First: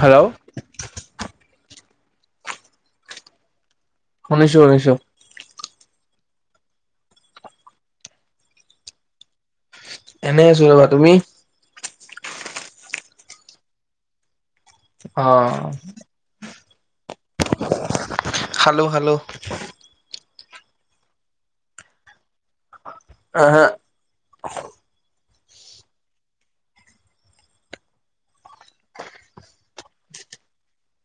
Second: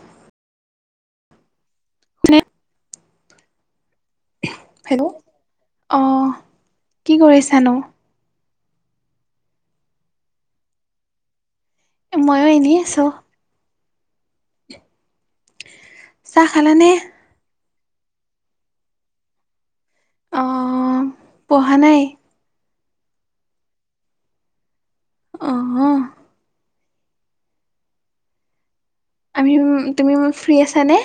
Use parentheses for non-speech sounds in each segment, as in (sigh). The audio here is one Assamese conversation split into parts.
হেল্ল'? (unintelligible) শুনিছোঁ-শুনিছোঁ। হেল্ল' অ', কি কৰিছানো? এনেই আছোঁ ৰ'বা, তুমি? ময়ো এনেই আছোঁ। অ (unintelligible) অ'। চাহ খালা নে? খালোঁ-খালোঁ। অ', পঢ়া নাই? আ হা। অ'। উম, তুমি মো ফ্ৰী আছানে?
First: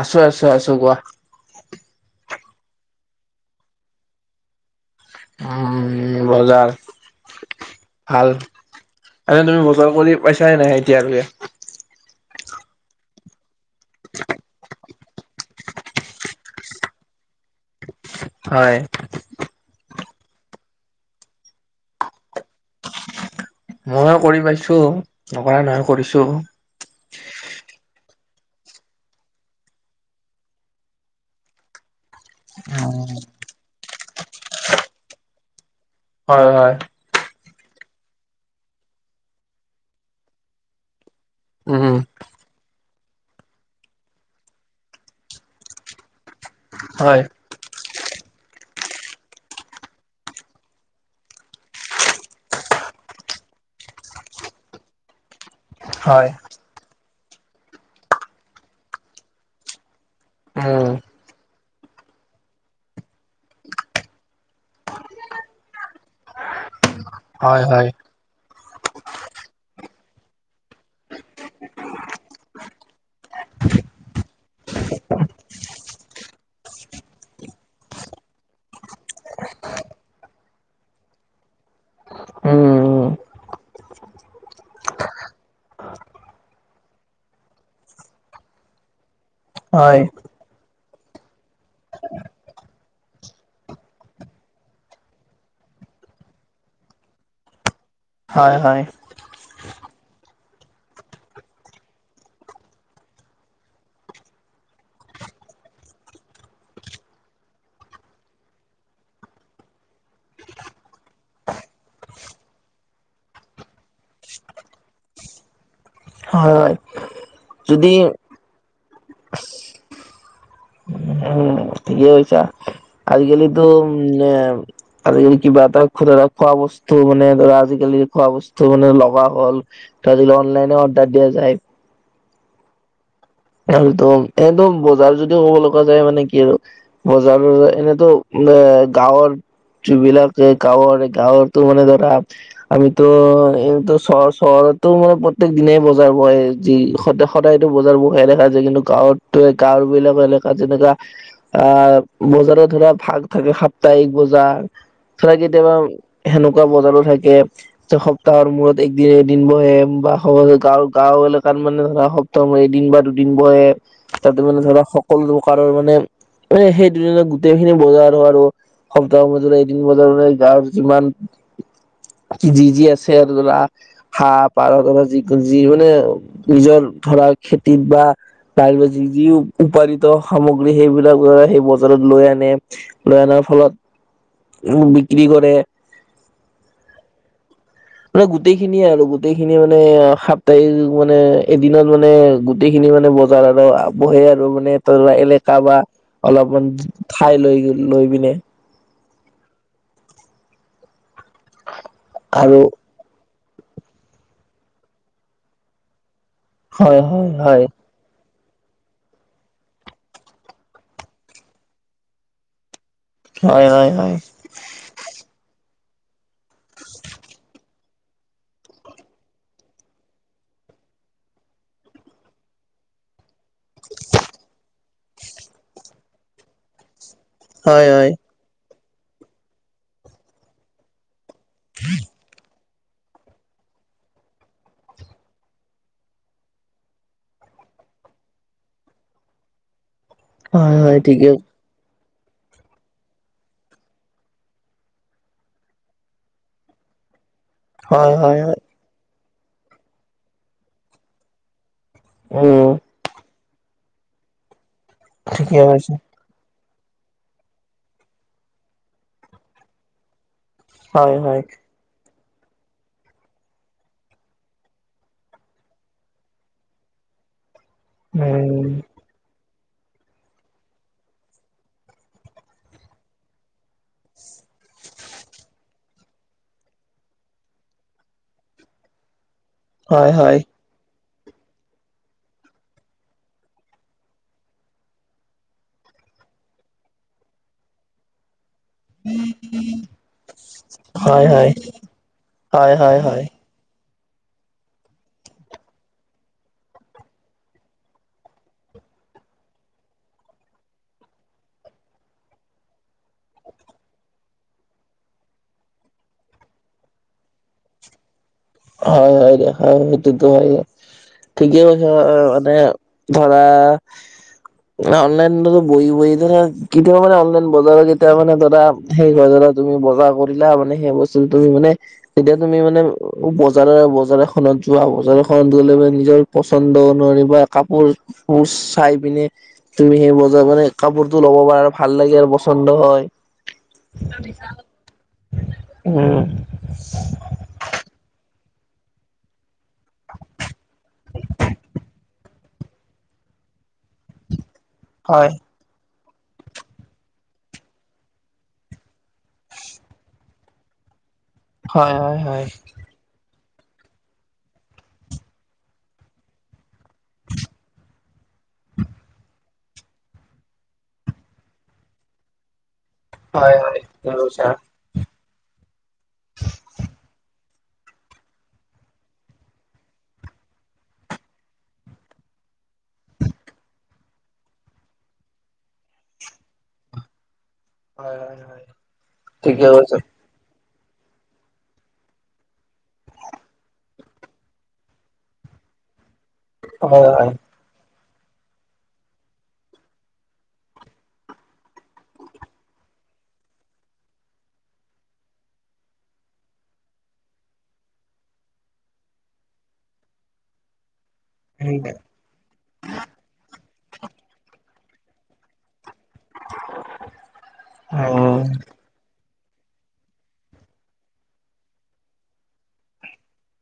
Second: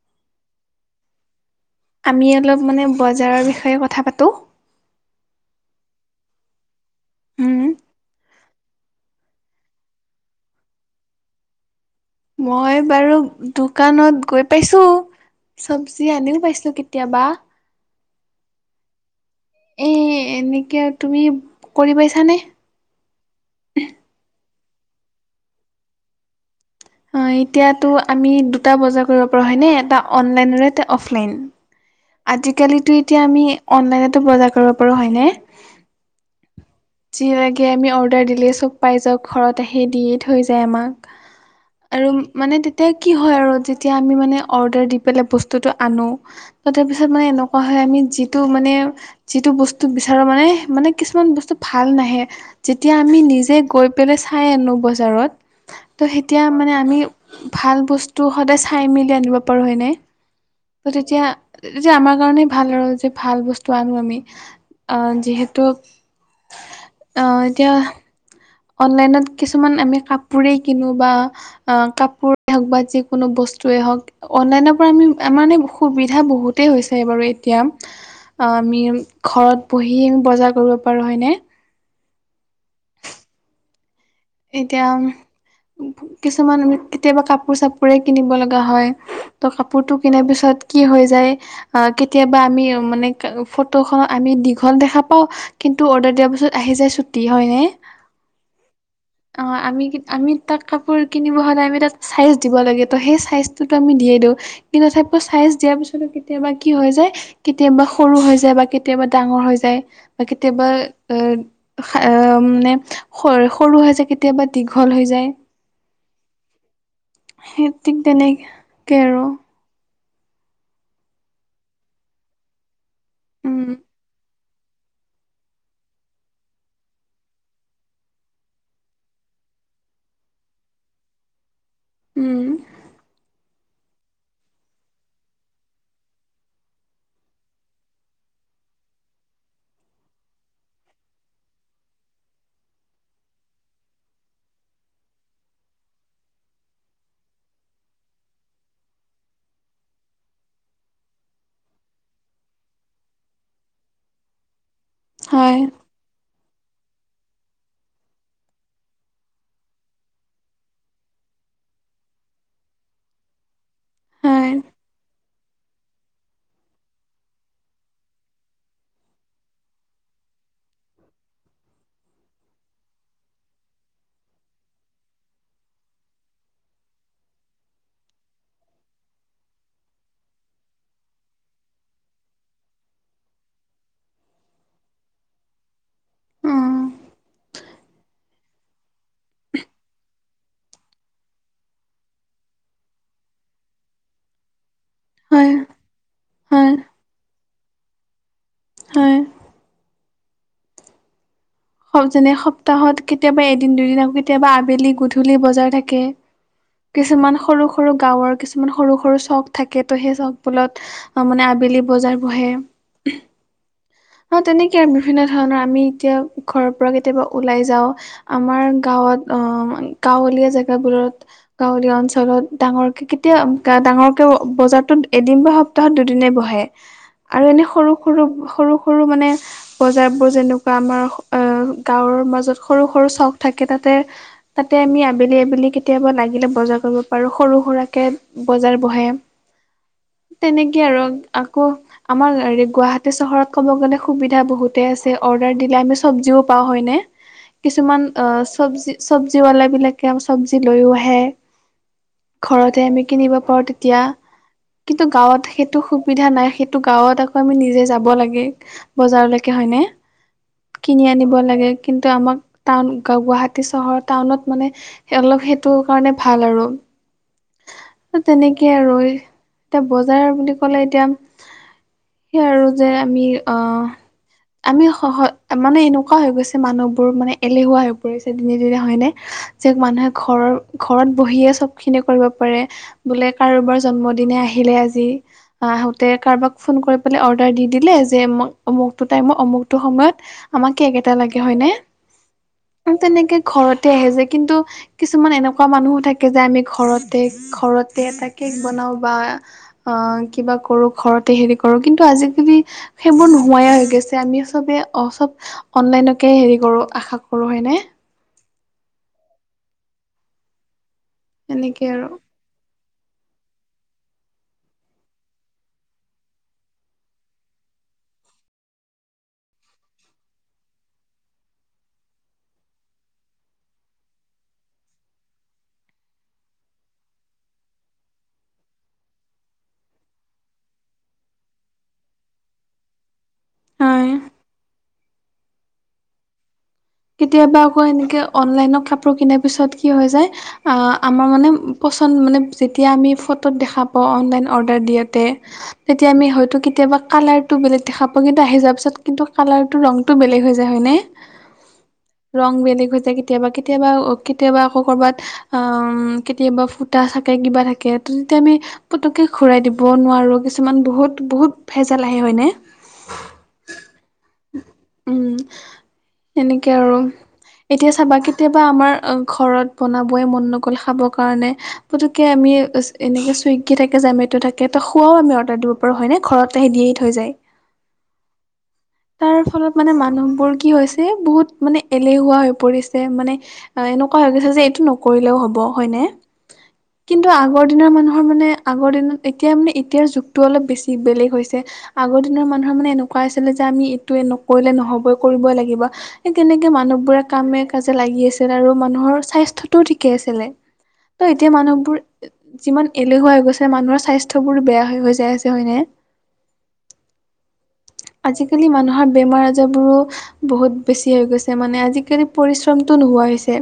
আছোঁ-আছোঁ-আছোঁ, কোৱা। আমি অলপ মানে বজাৰৰ বিষয়ে কথা পাতোঁ। উম, বজাৰ? উম ভাল। এনে তুমি বজাৰ কৰি পাইছা নে নাই এতিয়ালৈকে? মই বাৰু দোকানত গৈ পাইছো চবজি আনিও পাইছো কেতিয়াবা হয়। এ এনেকে আৰু তুমি কৰি পাইছানে? ময়ো কৰি পাইছো নকৰা নহয় কৰিছো অ এতিয়াতো আমি দুটা বজাৰ কৰিব পাৰো হয়নে এটা অনলাইন এটা অফলাইন আজিকালিতো উম এতিয়া আমি অনলাইনতো বজাৰ কৰিব পাৰো হয়নে হয় হয় যি লাগে আমি অৰ্ডাৰ দিলেই চব পাই যাওঁ ঘৰত আহি দিয়েই থৈ যায় আমাক। উম আৰু মানে তে তিয়া কি হয় আৰু যেতিয়া আমি মানে অৰ্ডাৰ দি পেলাই বস্তুটো আনো তাতে পিছত হয় হয় মানে এন কোৱা হয় আমি যিটো মানে যিটো বস্তু বিচাৰো মানে মানে কিছুমান বস্তু ভাল নাহে যেতিয়া আমি নিজে গৈ পেলাই চাই আনো বজাৰত ত' তেতিয়া মানে আমি ভাল বস্তু সদায় চাই মেলি আনিব পাৰো হয় নে অ উম তেতিয়া যে আমাৰ কাৰণেই ভাল আৰু যে ভাল বস্তু আনো আমি আহ যিহেতু আহ হয় এতিয়া হয় অনলাইনত কিছুমান আমি কাপোৰেই কিনো বা অ কাপোৰে হওক বা যিকোনো বস্তুৱে হওক অনলাইনৰ পৰা আমি মানে সুবিধা বহুতেই হৈছে বাৰু এতিয়া অ আমি ঘৰত বহি আমি বজাৰ কৰিব পাৰো হয়নে উম উম এতিয়া কিছুমান আমি কেতিয়াবা কাপোৰ চাপোৰে কিনিব লগা হয় ত কাপোৰতো হয় কিনাৰ পিছত কি হৈ যায় আহ কেতিয়াবা আমি মানে ফটোখনত আমি দীঘল দেখা পাও কিন্তু অৰ্ডাৰ দিয়াৰ পাছত আহি যায় ছুটি হয়নে হয় হয় অ আমি কি আমি তাক কাপোৰ কিনিব হ'লে আমি তাত চাইজ দিব লাগে তো সেই চাইজটোতো আমি দিয়েই দিও কি তথাপিও চাইজ দিয়াৰ পিছতো কেতিয়াবা কি হৈ যায় কেতিয়াবা সৰু হৈ যায় বা কেতিয়াবা ডাঙৰ হৈ যায় বা কেতিয়াবা এ এ মানে স সৰু হৈ যায় কেতিয়াবা দীঘল হৈ যায় হয় হয় সেই যদি ঠিক তেনেক কে আৰু উম ঠিকেই কৈছা আজি কালিতো উম উ নে আজিকালি কিবা এটা ধৰা খোৱা বস্তু মানে ধৰা আজিকালি খোৱা বস্তু মানে লগা হ'ল ত আজি কালি অনলাইনে অৰ্ডাৰ দিয়া যায় উম আৰু দম এইদম বজাৰ যদিও ক'ব লগা যায় মানে কি আৰু বজাৰ চজাৰ এনেতো নে গাঁৱৰ যিবিলাকে গাঁৱৰ গাঁৱৰতো মানে ধৰা আমিতো এইটো চহৰ চহৰতো মানে প্ৰত্যেক দিনাই বজাৰ বহে যি সদা- সদায়তো বজাৰ বহা দেখা যায় কিন্তু গাঁৱতো গাঁৱৰবিলাক এলেকা যেনেকা আহ বজাৰত ধৰা ভাগ থাকে সাপ্তাহিক বজাৰ ধৰা হয় কেতিয়াবা সেনেকোৱা বজাৰো থাকে সপ্তাহৰ মূৰত এদিন এদিন বহে বা গাওঁ গাওঁ এলেকাত মানে ধৰা সপ্তাহৰ মূৰত এদিন বা দুদিন বহে তাতে হয় মানে ধৰা সকলো প্ৰকাৰৰ মানে মানে সেই দুদিনৰ গোটেইখিনি বজাৰো আৰু সপ্তাহৰ মাজৰে এদিন বজাৰ বহে গাঁৱৰ যিমান যি যি আছে আৰু ধৰা। হাঁহ পাৰ যিমানে যি মানে নিজৰ ধৰা খেতিত বা। তাৰপিছত যি যি উপৎাদিত সামগ্ৰী সেইবিলাকে সেই বজাৰত লৈ আনে। লৈ অনাৰ ফলত উ বিক্ৰী কৰে উম মানে গোটেইখিনিয়ে আৰু গোটেইখিনিয়ে মানে সাপ্তাহিক মানে এদিনত মানে গোটেইখিনি মানে বজাৰতে আৰু বহো আৰু মানে হয় এলেকা বা অলপমান হয় ঠাই লৈ লৈ পিনে হয় যেনে আৰু সপ্তাহত কেতিয়াবা এদিন দুদিন আকৌ কেতিয়াবা আবেলি গধূলি বজাৰ থাকে হয় হয় কিছুমান হয় সৰু সৰু গাওঁৰ কিছুমান সৰু সৰু চখ থাকে তো সেই চখ বুৰত অ মানে আবেলি বজাৰ বহে হয় হয় হয় অ তেনেকে আৰু বিভিন্ন ধৰণৰ আমি এতিয়া ঘৰৰ পৰা কেতিয়াবা ওলাই যাও। আমাৰ গাঁৱত গাঁৱলীয়া জেগাবোৰত। গাঁৱলীয়া অঞ্চলত ডাঙৰকে কেতিয়া ডাঙৰকে বজাৰতোত এদিন বা সপ্তাহত দুদিনে বহে। আৰু এনে হয় সৰু হয় সৰু সৰু সৰু মানে বজাৰ বোৰ যেনেকুৱা আমাৰ। অ গাঁৱৰ মাজত সৰু সৰু চখ থাকে তাতে। তাতে আমি আবেলি আবেলি কেতিয়াবা লাগিলে বজাৰ কৰিব পাৰো সৰু সুৰাকে বজাৰ বহে। হয় তেনেকে হয় আৰু। ঠিকে কহ আমাৰ এই গুৱাহাটী চহৰত ক'ব গ'লে সুবিধা বহুতে আছে অদাৰ দিলে আমি। চবজিও পাওঁ হয় নে কিছুমান হয় অ হয় হয় চবজি। চবজিৱলা বিলাকে চব্জি লৈও আহে উম ঘৰতে আমি। কিনিব পাৰোঁ তেতিয়া কিন্তু গাঁওত ঠিকে সেইটো কৈছে সুবিধা নাই। টো গাঁৱত আকৌ আমি নিজে যাব লাগে বজাৰলৈকে হয়নে। কিনি হয় আনিব হয় লাগে কিন্তু আমাক। টাউন গুৱাহাটী চহৰ টাউনত মানে অলপ সেইটো কাৰণে ভাল আৰু। উম তেনেকেই আৰু এতিয়া বজাৰ বুলি ক'লে এতিয়া। সেই আৰু যে আমি অ আমি সহজ। মানে এনেকুৱা হৈ গৈছে মানুহবোৰ মানে এলেহুৱা হৈ পৰিছে দিনে দিনে হয়নে। যে মানুহে হয় হয় ঘৰৰ ঘৰত বহিয়ে চব খিনি কৰিব পাৰে বোলে কাৰোবাৰ জন্মদিনে আহিলে আজি। আহোতে কাৰোবাক ফোন কৰি পেলাই অৰ্ডাৰ দি দিলে যে অমুকটো টাইমত অমুকটো সময়ত। আমাক কেক এটা লাগে হয় নে হয় হয় হয় তেনেকে ঘৰতে আহে যে কিন্তু। কিছুমান এনেকুৱা মানুহো থাকে যে আমি ঘৰতে ঘৰতে এটা কেক বনাও বা। অ কিবা কৰো ঘৰতে হেৰি কৰো কিন্তু আজিকালি। সেইবোৰ নোহোৱা হৈ গৈছে আমি চবে। অ চব অনলাইনকে হেৰি কৰোঁ আশা কৰোঁ হয়নে। অ হয় হয় দে হয় সেইটো হয় ঠিকেই এনেকে কৈছে আৰু মানে। ধৰা। (inaudible) অনলাইন বহি বহি ধৰা কেতিয়া মানে অনলাইন বজাৰ কেতিয়া মানে ধৰা। সেই কৰিলা তুমি বজাৰ কৰিলা মানে সেই বস্তু তুমি মানে যেতিয়া তুমি মানে। বজাৰ বজাৰ এখনত যোৱা বজাৰখনত গ'লে নিজৰ পচন্দ নোৱাৰি বা কাপোৰ। শুচ চাই পিনে। তুমি সেই বজাৰ মানে কাপোৰতো ল'ব পাৰা ভাল লাগে আৰু পচন্দ হয়। হয় উম। কেতিয়াবা আকৌ এনেকে অনলাইনত কাপোৰ কিনাৰ পিছত কি হৈ যায়। অ আমাৰ মানে পচন্দ মানে যেতিয়া আমি ফটোত দেখা পাওঁ অনলাইন। অৰ্ডাৰ দিয়াতে। হয় তেতিয়া আমি হয়তো‌ কেতিয়াবা কালাৰটো বেলেগ দেখা পাওঁ কিন্তু আহি যোৱাৰ পিছত কিন্তু কালাৰটো ৰংটো বেলেগ হৈ যায় হয়নে। হয় হয়। হয়। ৰং বেলেগ হৈ যায় কেতিয়াবা কেতিয়াবা ও কেতিয়াবা আকৌ কৰ'বাত আ ম কেতিয়াবা ফুটা থাকে কিবা থাকে তেনে আমি। পুতুককে ঘুৰাই দিব নোৱাৰো কিছুমান বহুত বহুত ভেজাল আহে হয়নে। হয় হয় জহুছা। উম। কে আৰুম। এতিয়া চাবা কেতিয়াবা আমাৰ ঘৰত বনাবই মন নগ'ল খাব কাৰণে পুতোক কে আমি এনেকে চুইগে থাকে জমেট থাকে ত খোৱাও আমি অৰ্ডাৰ দিব বাৰো হয় নে ঘৰত আহি দিয়েই থৈ যায়। হয় হয় হয় তাৰ ঠিকে ফলত মানে কৈছা মানুহবোৰ কি হৈছে বহুত মানে এলেহুৱা হৈ পৰিছে মানে এনকুৱা হৈ গৈছে যে এইটো নকৰিলেও হব হয়নে? হয় কিন্তু হয়। আগ- আগৰ দিনৰ মানুহৰ মানে আগৰ দিনত এতিয়া মানে এতিয়াৰ যুগটো অলপ বেছি বেলেগ হৈছে। আগৰ দিনৰ মানুহৰ মানে এনকুৱা আছিলে যে আমি এইটো নকৰিলে নহবই কৰিবই লাগিব। সেই তেনেকে মানুহবোৰে কামে কাজে লাগি আছিল আৰু মানুহৰ স্বাস্থ্যটোও ঠিকে আছিলে। ত এতিয়া মানুহবোৰ যিমান এলেহুৱা হৈ গৈছে মানুহৰ স্বাস্থ্য বোৰ বেয়া হৈ হৈ যায় আছে হয়নে? হয় আজিকালি মানুহৰ বেমাৰ আজাৰবোৰো বহুত বেছি হৈ গৈছে মানে আজিকালি পৰিশ্ৰমতটো নোহোৱা হৈছে।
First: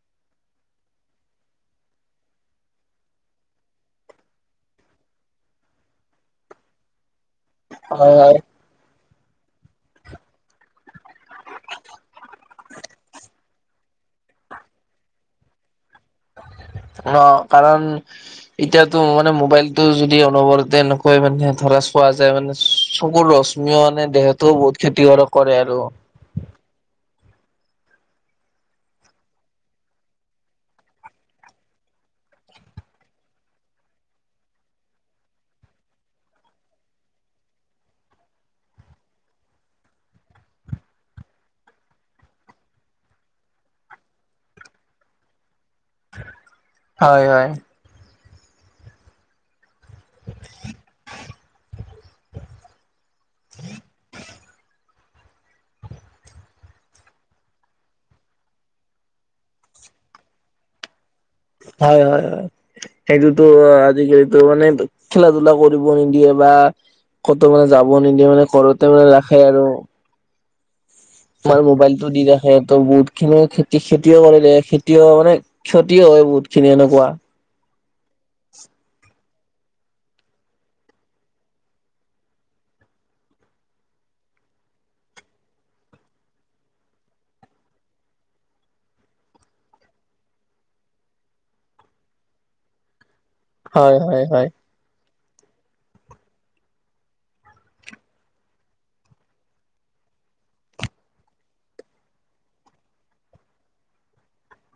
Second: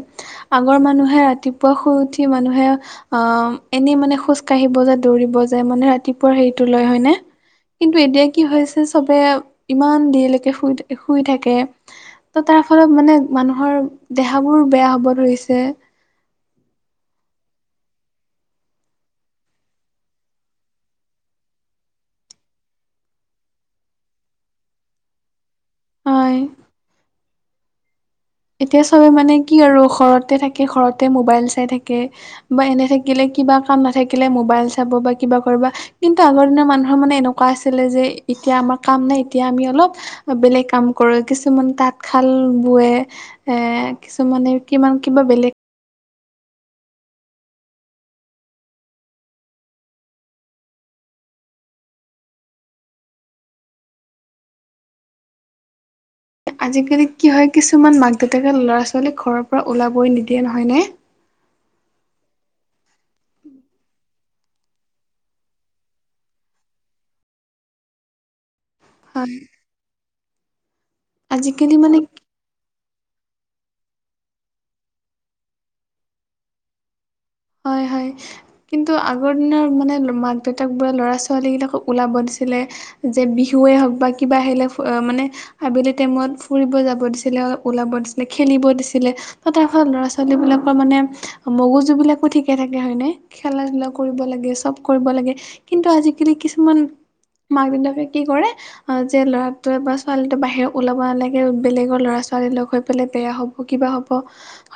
আগৰ মানুহে ৰাতিপুৱা শুই উঠি মানুহে অ এনেই মানে খোজ কাঢ়িব যায়, দৌৰিব যায় মানে ৰাতিপুৱা হেৰিটো লয় হয়নে? কিন্তু হয় এতিয়া হয় কি হৈছে চবে ইমান দেৰিলেকে শুই থ শুই থাকে। তৌ তাৰ ফলত মানে মানুহৰ দেহাবোৰ বেয়া হ'ব ধৰিছে। ঙ কাৰণ এতিয়াতো মানে মোবাইলটো যদি অনবৰতে এনেকৈ মানে ধৰা চোৱা যায় মানে চকুৰ লচ মীয় মানে দেহতোও বহুত খেতি কৰক কৰে আৰু। হয়। এতিয়া চবে মানে কি আৰু ঘৰতে থাকে ঘৰতে মোবাইল চাই থাকে। বা এনে থাকিলে কিবা কাম নাথাকিলে মোবাইল চাব বা কিবা কৰবাহ কিন্তু আগৰ দিনৰ মানুহৰ মানে এনেকুৱা আছিলে যে এতিয়া আমাৰ কাম নাই এতিয়া আমি অলপ বা বেলেগ কাম কৰে কিছুমান তাঁতশাল বোৱে। এ কিছুমানে কিমান কিবা বেলেগ হয় হয়। (unintelligible) আজিকালি কি হয় কিছুমান মাক দেউতাকে ল'ৰা ছোৱালীক ঘৰৰ পৰা ওলাবই নিদিয়ে নহয় নে? হয় হয় হয় সেইটোতো আজিকালিতো মানেটো খেলা ধোলা কৰিব নিদিয়ে বা ক'তো মানে যাব নিদিয়ে মানে ঘৰতে মানে হয়, ৰাখে আৰু। তোমাৰ আজিকালি মানে মোবাইলটো দি ৰাখ- সেইতো বহুত খিনি খেতি খেতিয়ও কৰিলে খেতিয়ও মানে ক্ষতিও হয় বহুত খিনি এনকুৱা। হয় হয়। কিন্তু আগৰ দিনৰ মানে মাক দেউতাক বোৰে ল'ৰা ছোৱালীগিলাকক ওলাব দিছিলে। যে বিহুৱে হওক বা কিবা আহিলে ফ মানে আবেলি টাইমত ফুৰিব যাব দিছিলে, ওলাব দিছিলে, খেলিব দিছিলে। বা তাফত ল'ৰা ছোৱালী বিলাকৰ মানে মগজু বিলাক সঠিকে থাকে হয়নে খেলা ধূলা হয় কৰিব হয় হয়। লাগে চব কৰিব লাগে কিন্তু আজিকালি কিছুমান মাক দেউতাকে কি কৰে অ যে ল'ৰাটোৱে বা ছোৱালীটোৱে বাহিৰ ওলাব নালাগে, বেলেগৰ ল'ৰা-ছোৱালী লগ হৈ পেলাই বেয়া হ'ব। কিবা হ'ব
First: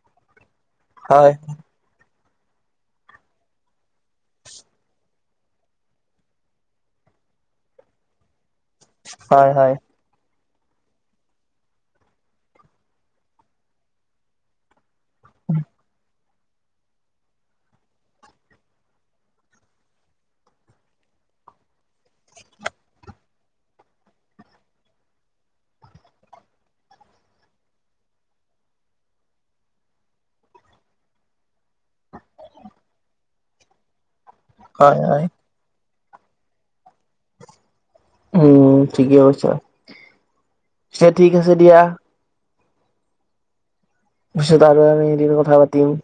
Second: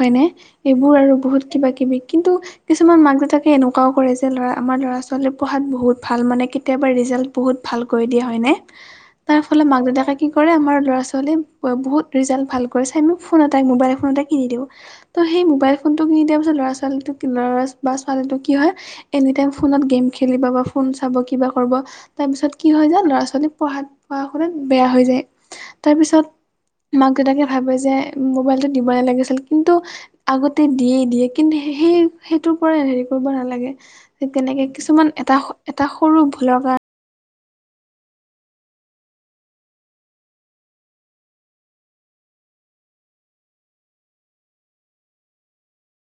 হয়নে, এইবোৰ আৰু হয় বহুত কিবা কিবি কিন্তু কিছুমান মাক দেউতাকে এনেকুৱাও কৰে যে, ল'ৰা আমাৰ ল'ৰা-ছোৱালী পঢ়াত বহুত ভাল মানে কেতিয়াবা ৰিজাল্ট বহুত ভাল কৰি দিয়ে হয়নে, তাৰ হয় ফলত হয়। মাক দেউতাকে- কি কৰে আমাৰ ল'ৰা-ছোৱালীয়ে বহুত ৰিজাল্ট ভাল কৰিছে, আমি ফোন এটা মোবাইল ফোন এটাই কিনি দিওঁ। তো সেই মোবাইল ফোনটো কিনি দিয়াৰ পিছত ল'ৰা ছোৱালীটোক কিনা বা ছোৱালীটোক কি হয় এনি টাইম ফোনত গেম খেলিব বা ফোন চাব কিবা কৰব তাপিছত কি হৈ যায় ল'ৰা ছোৱালী পঢ়াত পঢ়া শুনাত বেয়া হৈ যায়। তাৰপিছত মাক দেউতাকে ভাবে যে মোবাইলটো দিব নেলাগিছিল কিন্তু আগতে দিয়ে দিয়ে কিন্তু সেই সেইটোৰ পৰাই হেৰি কৰিব নালাগে কেনেকে হয় কিছুমান হয়। এটা হ এটা সৰু ভোলৰ কাৰ উম ঠিকে কৈছা ছে ঠিক আছে দিয়া। পিছত আৰু আমি এদিন কথা পাতিম।